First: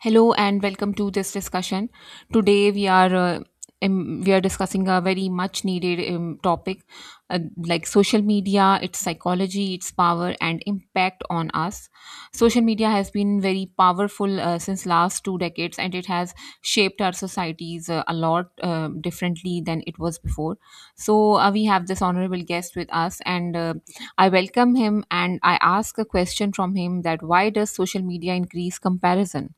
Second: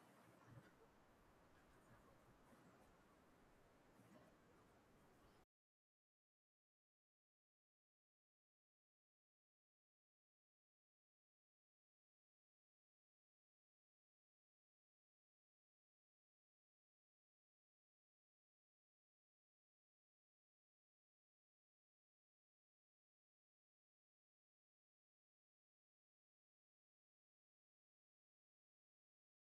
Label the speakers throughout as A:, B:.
A: Hello and welcome to this discussion. Today we are discussing a very much needed topic, like social media, its psychology, its power and impact on us. Social media has been very powerful since last two decades and it has shaped our societies a lot, differently than it was before. So we have this honorable guest with us, and I welcome him and I ask a question from him: that why does social media increase comparison?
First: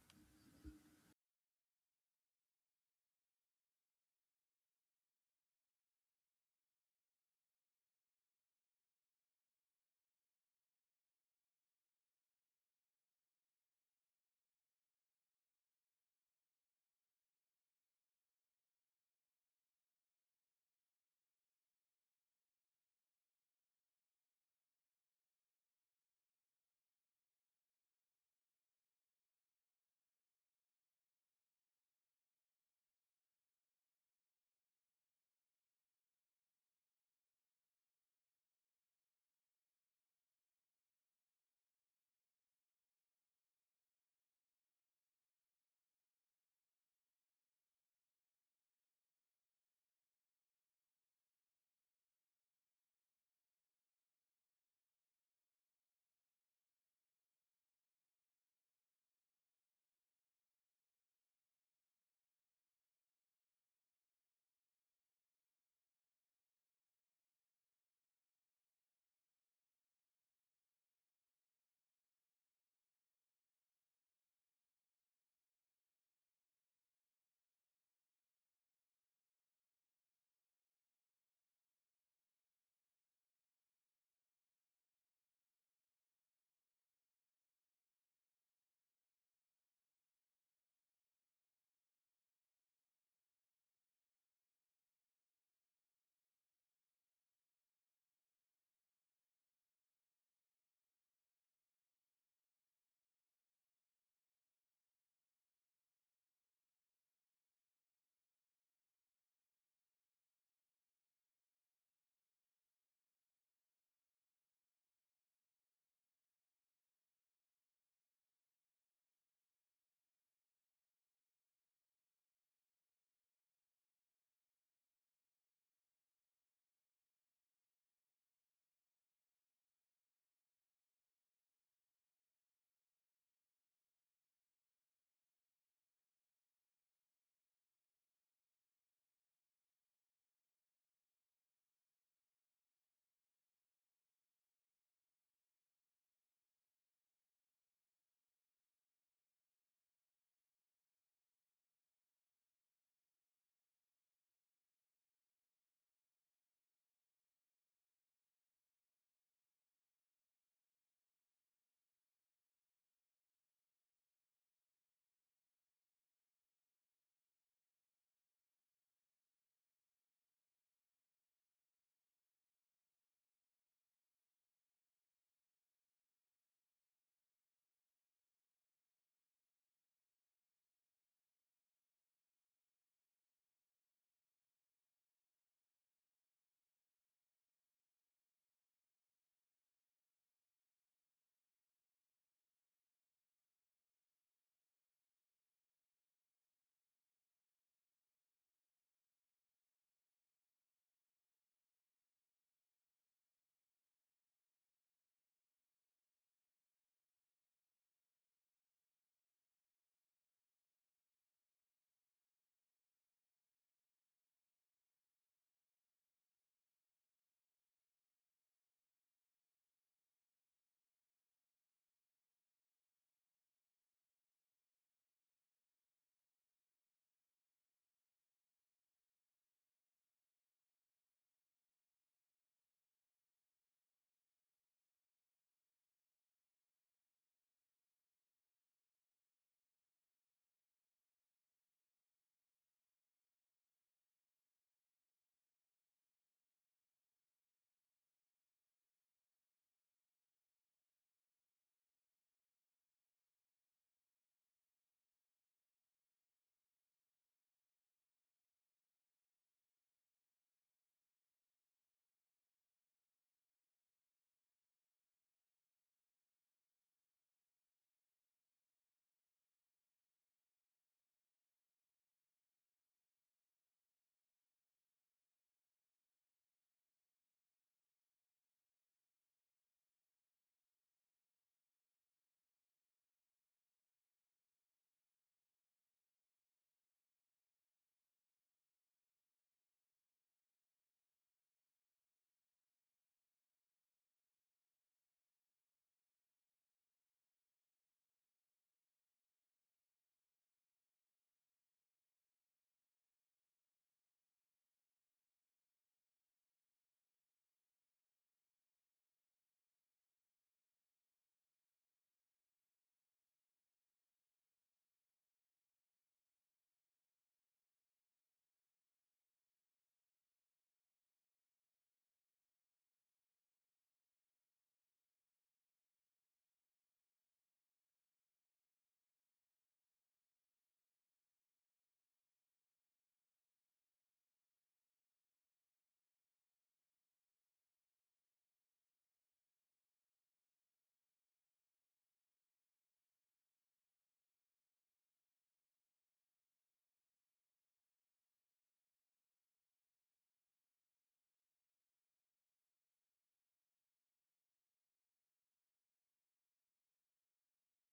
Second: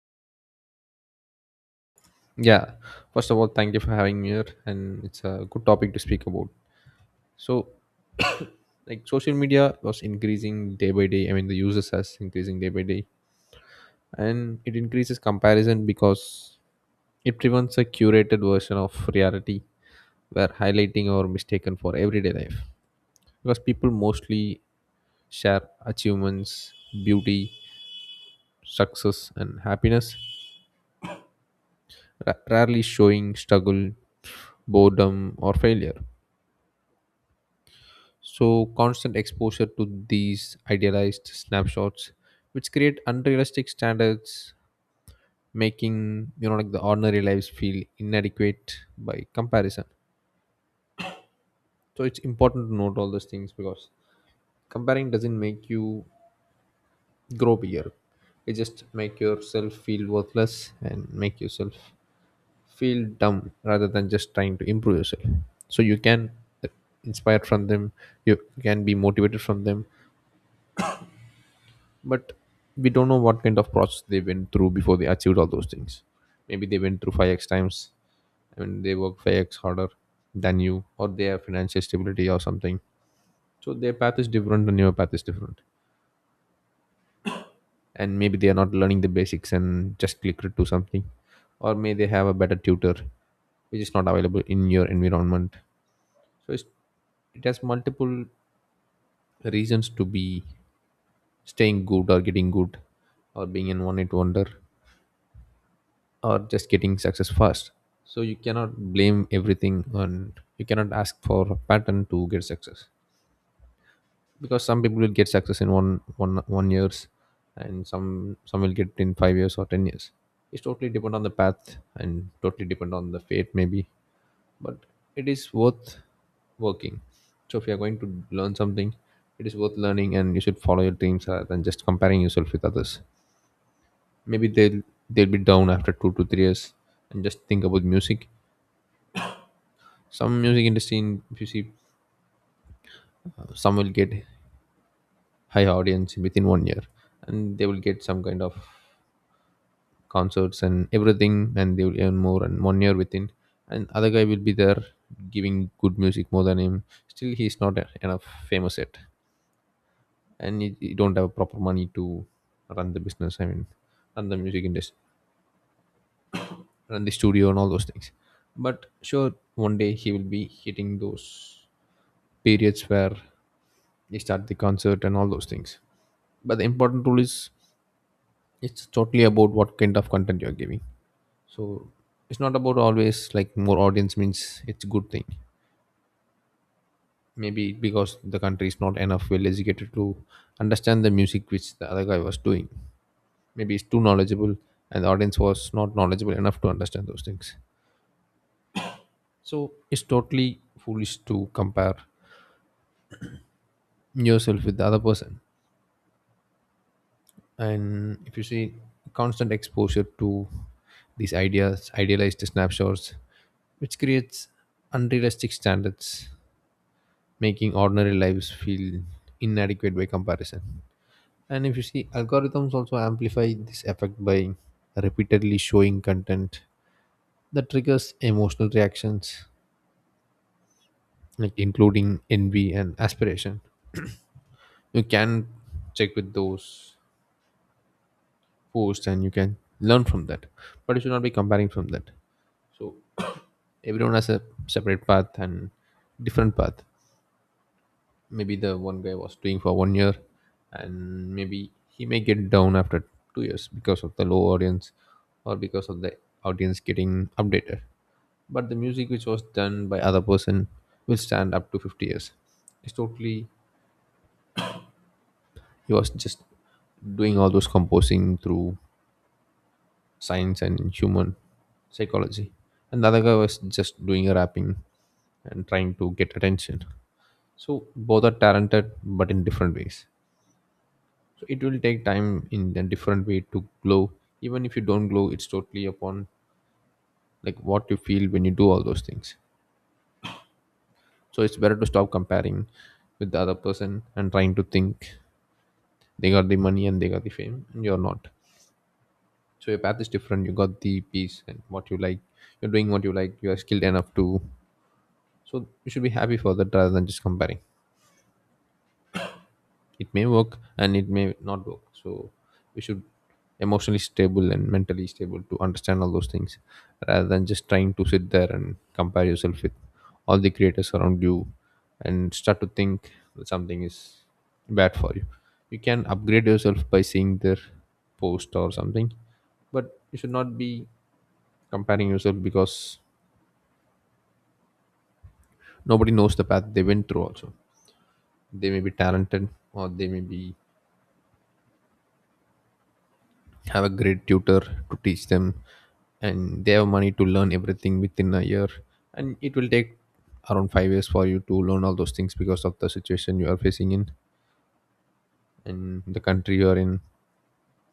B: Yeah, first of all, thank you for having me here, and it's a good topic to speak about. So, like, social media was increasing day by day. I mean, the users has increasing day by day, and it increases comparison because it prevents a curated version of reality where highlighting or mistaken for everyday life. Because people mostly share achievements, beauty, success, and happiness, rarely showing struggle, boredom, or failure. So, constant exposure to these idealized snapshots, which create unrealistic standards, making like the ordinary lives feel inadequate by comparison. So, it's important to note all those things because comparing doesn't make you grow bigger. It just make yourself feel worthless and make yourself feel dumb rather than just trying to improve yourself. So you can uh, inspire from them. You can be motivated from them, but we don't know what kind of process they went through before they achieved all those things. Maybe they went through 5x times and they work 5x harder than you, or they have financial stability or something. So their path is different and your path is different, and maybe they are not learning the basics and just click to something, or may they have a better tutor which is not available in your environment. So it has multiple reasons to be staying good or getting good or being an one-hit wonder or just getting success fast. So you cannot blame everything and you cannot ask for a pattern to get success, because some people will get success in one years, and some will get in 5 years or 10 years. It's totally depend on the path and totally depend on the fate maybe. But it is worth working. So if you are going to learn something, it is worth learning, and you should follow your dreams rather than just comparing yourself with others. Maybe they'll be down after 2 to 3 years. And just think about music. Some music industry if you see, some will get high audience within 1 year and they will get some kind of concerts and everything, and they will earn more and 1 year within, and other guy will be there giving good music more than him, still he's not enough famous yet, and you don't have proper money to run the business. I mean, run the music industry, run the studio and all those things. But sure one day he will be hitting those periods where they start the concert and all those things. But the important rule is, it's totally about what kind of content you're giving. So it's not about always like more audience means it's a good thing. Maybe because the country is not enough well educated to understand the music which the other guy was doing. Maybe it's too knowledgeable and the audience was not knowledgeable enough to understand those things. So it's totally foolish to compare yourself with the other person. And if you see, constant exposure to these ideas idealized snapshots, which creates unrealistic standards, making ordinary lives feel inadequate by comparison. And if you see, algorithms also amplify this effect by repeatedly showing content that triggers emotional reactions like including envy and aspiration. You can check with those posts and you can learn from that, but you should not be comparing from that. So everyone has a separate path and different path. Maybe the one guy was doing for 1 year, and maybe he may get down after 2 years because of the low audience, or because of the audience getting updated. But the music which was done by other person will stand up to 50 years. It's totally, he was just doing all those composing through science and human psychology, and the other guy was just doing a rapping and trying to get attention. So both are talented but in different ways. So it will take time in a different way to glow. Even if you don't glow, it's totally upon like what you feel when you do all those things. So it's better to stop comparing with the other person and trying to think they got the money and they got the fame and you're not. So your path is different, you got the peace and what you like, you're doing what you like, you are skilled enough to. So you should be happy for that rather than just comparing. It may work and it may not work. So we should emotionally stable and mentally stable to understand all those things, rather than just trying to sit there and compare yourself with all the creators around you and start to think that something is bad for you. You can upgrade yourself by seeing their post or something, but you should not be comparing yourself, because nobody knows the path they went through also. They may be talented, or they may be have a great tutor to teach them, and they have money to learn everything within a year, and it will take around 5 years for you to learn all those things because of the situation you are facing in and the country you are in.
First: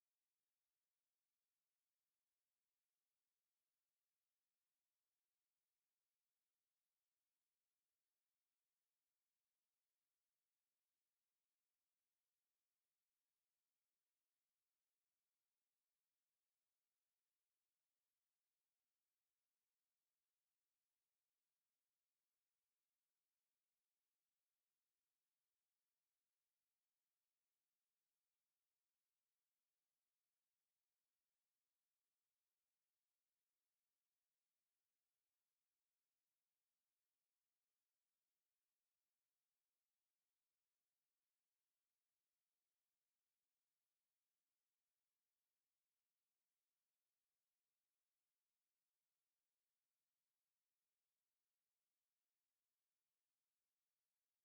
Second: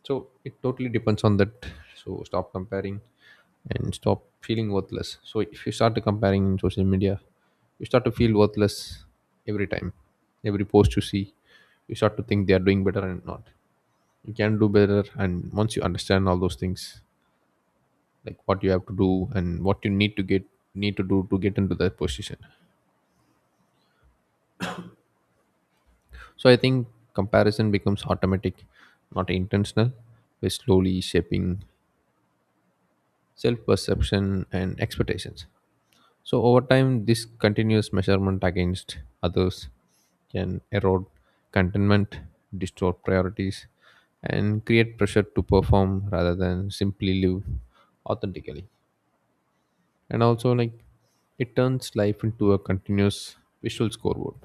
B: So it totally depends on that. So stop comparing and stop feeling worthless. So if you start to comparing in social media, you start to feel worthless every time. Every post you see, you start to think they are doing better and not you can do better. And once you understand all those things, like what you have to do and what you need to get need to do to get into that position. So I think comparison becomes automatic, not intentional. We're slowly shaping self perception and expectations. So over time this continuous measurement against others can erode contentment, distort priorities, and create pressure to perform rather than simply live authentically. And also, like, it turns life into a continuous visual scoreboard.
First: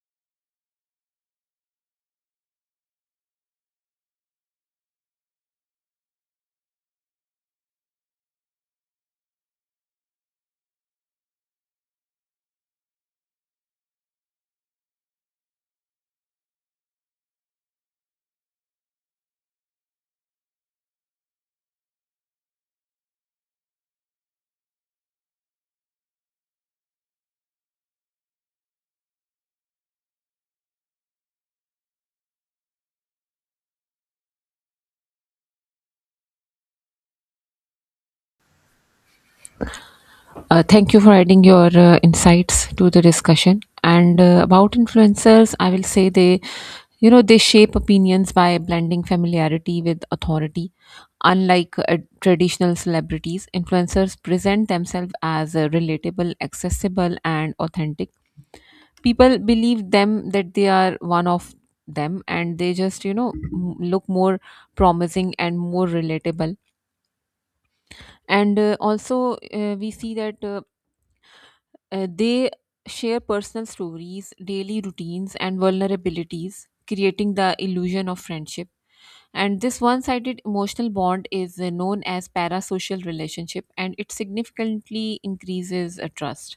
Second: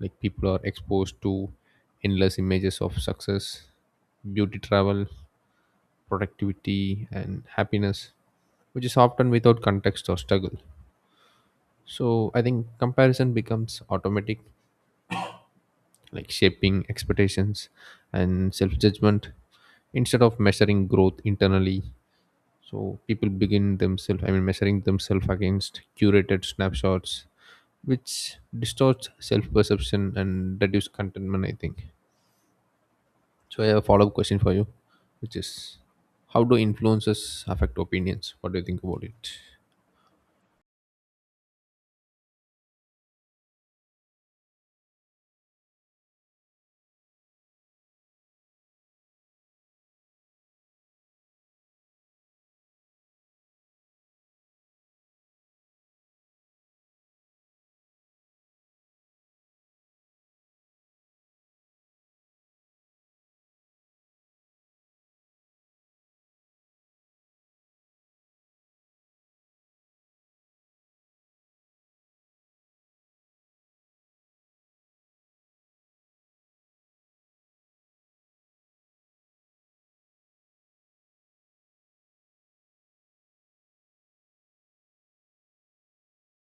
B: Like, people are exposed to endless images of success, beauty, travel, productivity and happiness, which is often without context or struggle. So I think comparison becomes automatic, like shaping expectations and self-judgment instead of measuring growth internally. So people begin themselves I mean measuring themselves against curated snapshots, which distorts self-perception and reduce contentment I think. So I have a follow-up question for you, which is how do influences affect opinions? What do you think about it?
A: Thank you for adding your insights to the discussion. And about influencers, I will say they, you know, they shape opinions by blending familiarity with authority. Unlike traditional celebrities, influencers present themselves as relatable, accessible, and authentic. People believe them that they are one of them, and they just, you know, look more promising and more relatable. And also, we see that. They share personal stories, daily routines, and vulnerabilities, creating the illusion of friendship. And this one sided emotional bond is known as parasocial relationship, and it significantly increases trust.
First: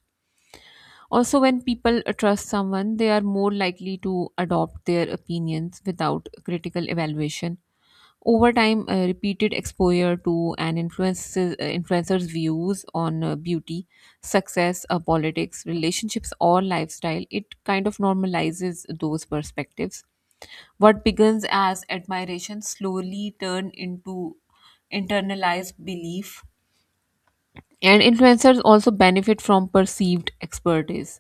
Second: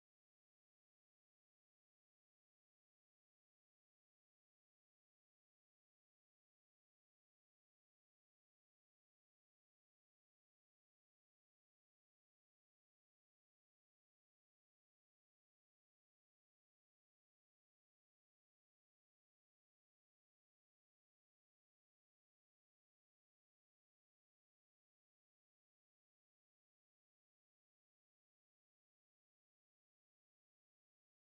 A: Also, when people trust someone, they are more likely to adopt their opinions without critical evaluation. Over time, repeated exposure to an influencer's views on beauty, success, politics, relationships, or lifestyle, it kind of normalizes those perspectives. What begins as admiration slowly turn into internalized belief. And influencers also benefit from perceived expertise.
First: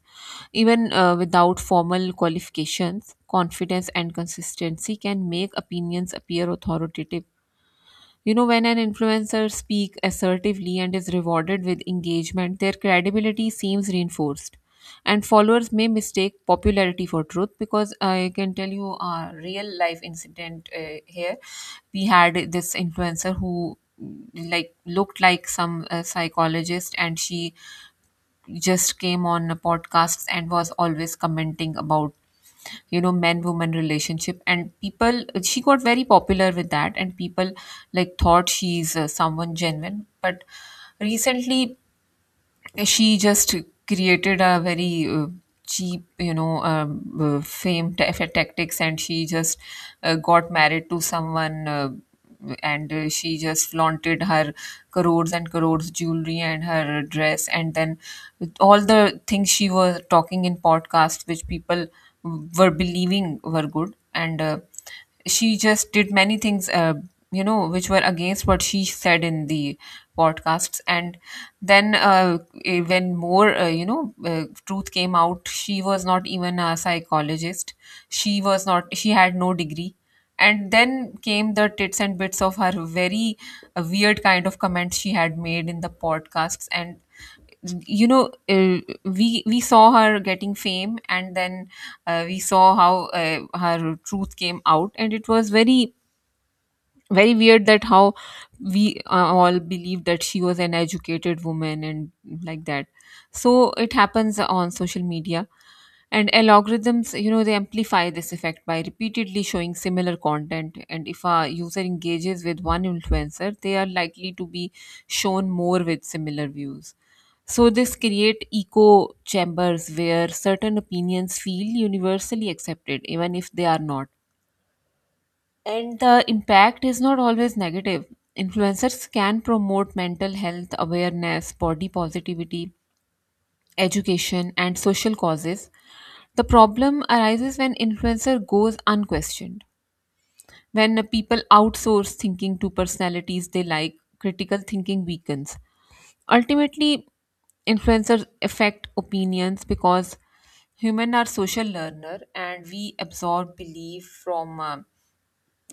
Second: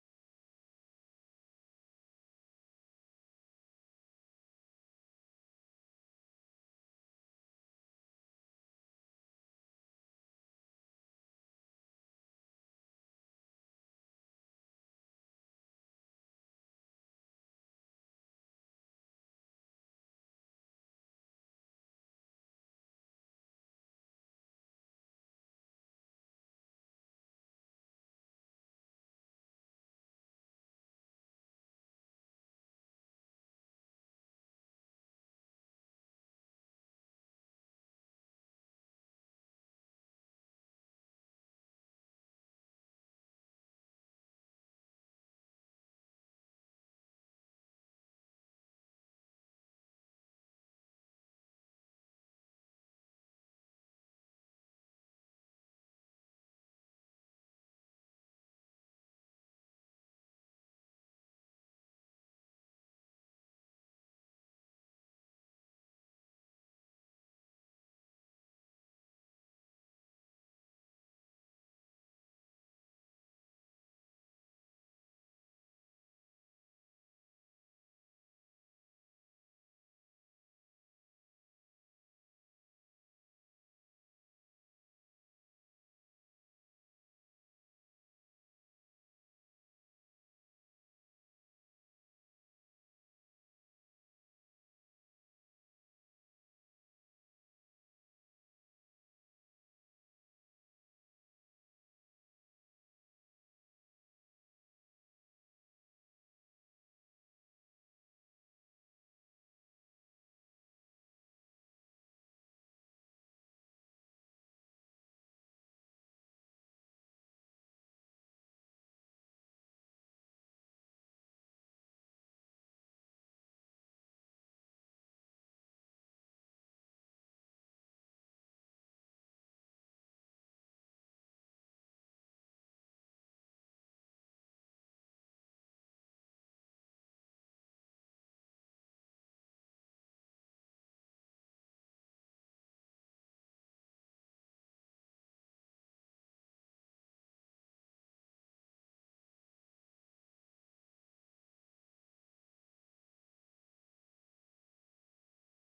A: Even without formal qualifications, confidence and consistency can make opinions appear authoritative. You know, when an influencer speaks assertively and is rewarded with engagement, their credibility seems reinforced. And followers may mistake popularity for truth, because I can tell you a real life incident here. We had this influencer who like looked like some psychologist, and she just came on podcasts and was always commenting about, you know, men woman relationship, and people, she got very popular with that, and people like thought she's someone genuine. But recently, she just created a very cheap, fame tactics, and she just got married to someone, and she just flaunted her crores and crores jewelry and her dress, and then all the things she was talking in podcasts which people were believing were good, and she just did many things, you know, which were against what she said in the podcasts. And then, when more, truth came out, she was not even a psychologist. She was not, she had no degree. And then came the tits and bits of her very weird kind of comments she had made in the podcasts. And, you know uh, we saw her getting fame, and then we saw how her truth came out, and it was very very weird that how we all believe that she was an educated woman and like that. So it happens on social media. And algorithms, you know, they amplify this effect by repeatedly showing similar content, and if a user engages with one influencer, they are likely to be shown more with similar views. So this create echo chambers where certain opinions feel universally accepted even if they are not. And the impact is not always negative. Influencers can promote mental health awareness, body positivity, education, and social causes. The problem arises when influencer goes unquestioned. When people outsource thinking to personalities they like, critical thinking weakens. Ultimately, influencers affect opinions because human are social learner, and we absorb belief from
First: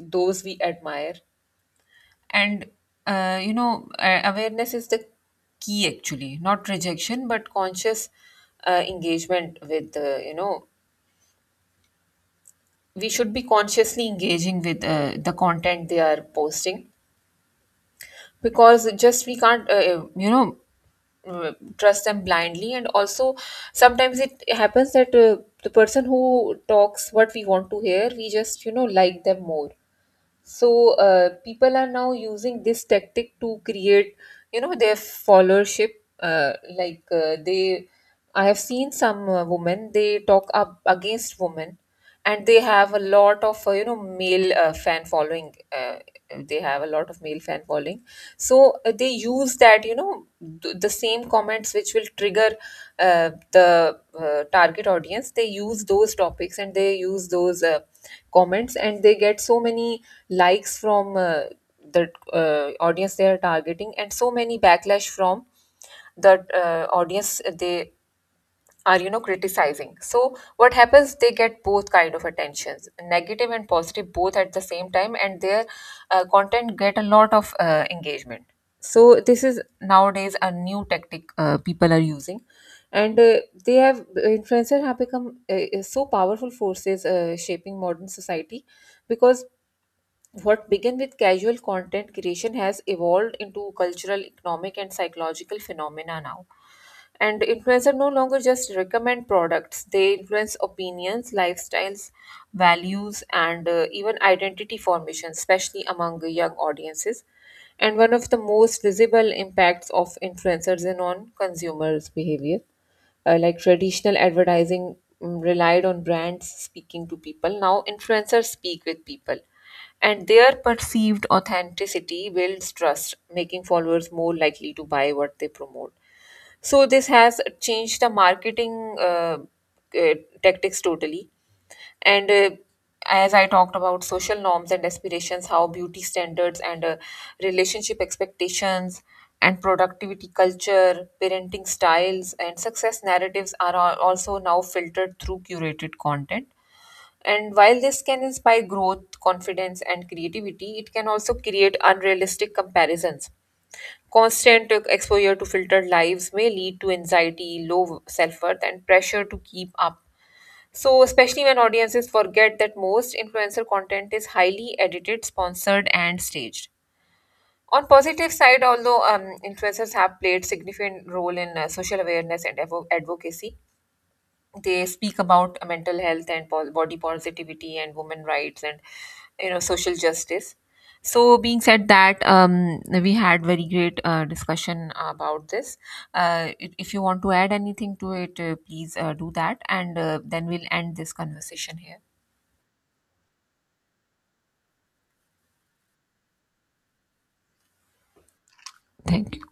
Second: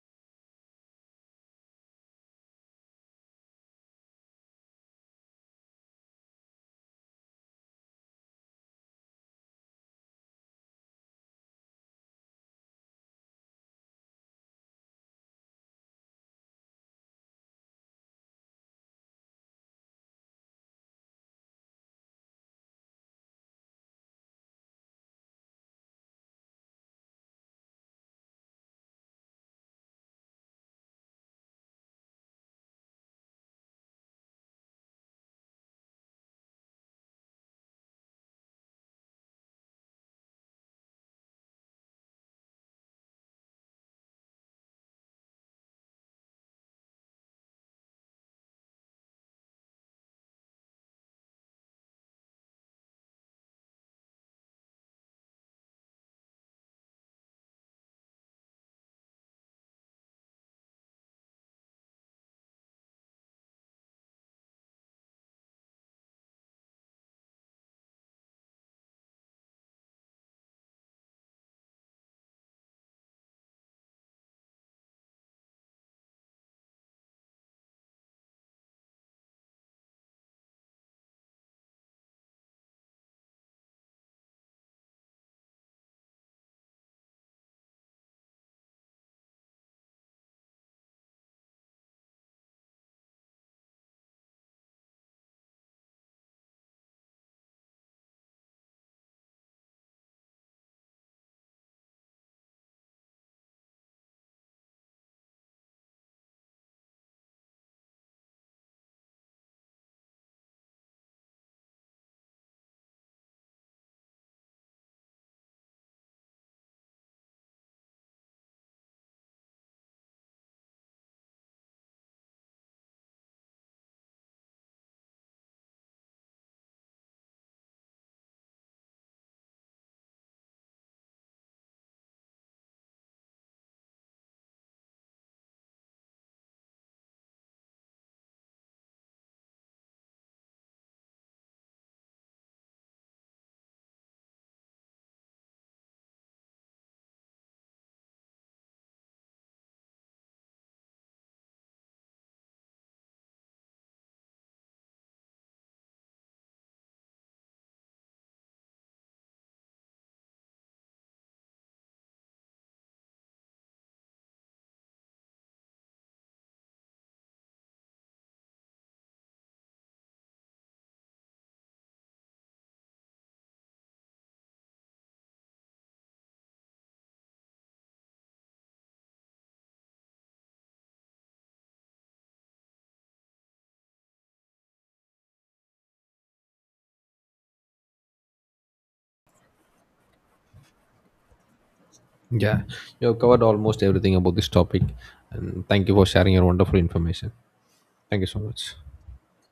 A: those we admire. And you know, awareness is the key, actually, not rejection but conscious engagement with, you know, we should be consciously engaging with the content they are posting, because just we can't, you know, trust them blindly. And also, sometimes it happens that the person who talks what we want to hear, we just, you know, like them more. So people are now using this tactic to create, you know, their followership. Like, they, I have seen some women, they talk up against women, and they have a lot of, you know, male fan following. They have a lot of male fan following, so they use that, you know, the same comments which will trigger the target audience. They use those topics and they use those comments, and they get so many likes from the audience they are targeting, and so many backlash from the audience they are, you know, criticizing. So what happens, they get both kind of attentions, negative and positive, both at the same time, and their content get a lot of engagement. So this is nowadays a new tactic people are using. And uh, they have influencers have become, so powerful forces shaping modern society, because what began with casual content creation has evolved into cultural, economic, and psychological phenomena now. And influencers no longer just recommend products, they influence opinions, lifestyles, values, and, even identity formation, especially among young audiences. And one of the most visible impacts of influencers is on consumers' behavior. Like traditional advertising relied on brands speaking to people, now influencers speak with people, and their perceived authenticity builds trust, making followers more likely to buy what they promote. So this has changed the marketing uh, tactics totally. And as I talked about social norms and aspirations, how beauty standards and relationship expectations and productivity culture, parenting styles, and success narratives are also now filtered through curated content. And while this can inspire growth, confidence, and creativity, it can also create unrealistic comparisons. Constant exposure to filtered lives may lead to anxiety, low self worth, and pressure to keep up. So, especially when audiences forget that most influencer content is highly edited, sponsored, and staged. On positive side, although influencers have played significant role in social awareness and advocacy, they speak about mental health and body positivity and women rights and, you know, social justice. So being said that, we had very great discussion about this. If you want to add anything to it, please do that, and then we'll end this conversation here.
B: Yeah, you have covered almost everything about this topic, and thank you for sharing your wonderful information. Thank you so much.
A: Thank you.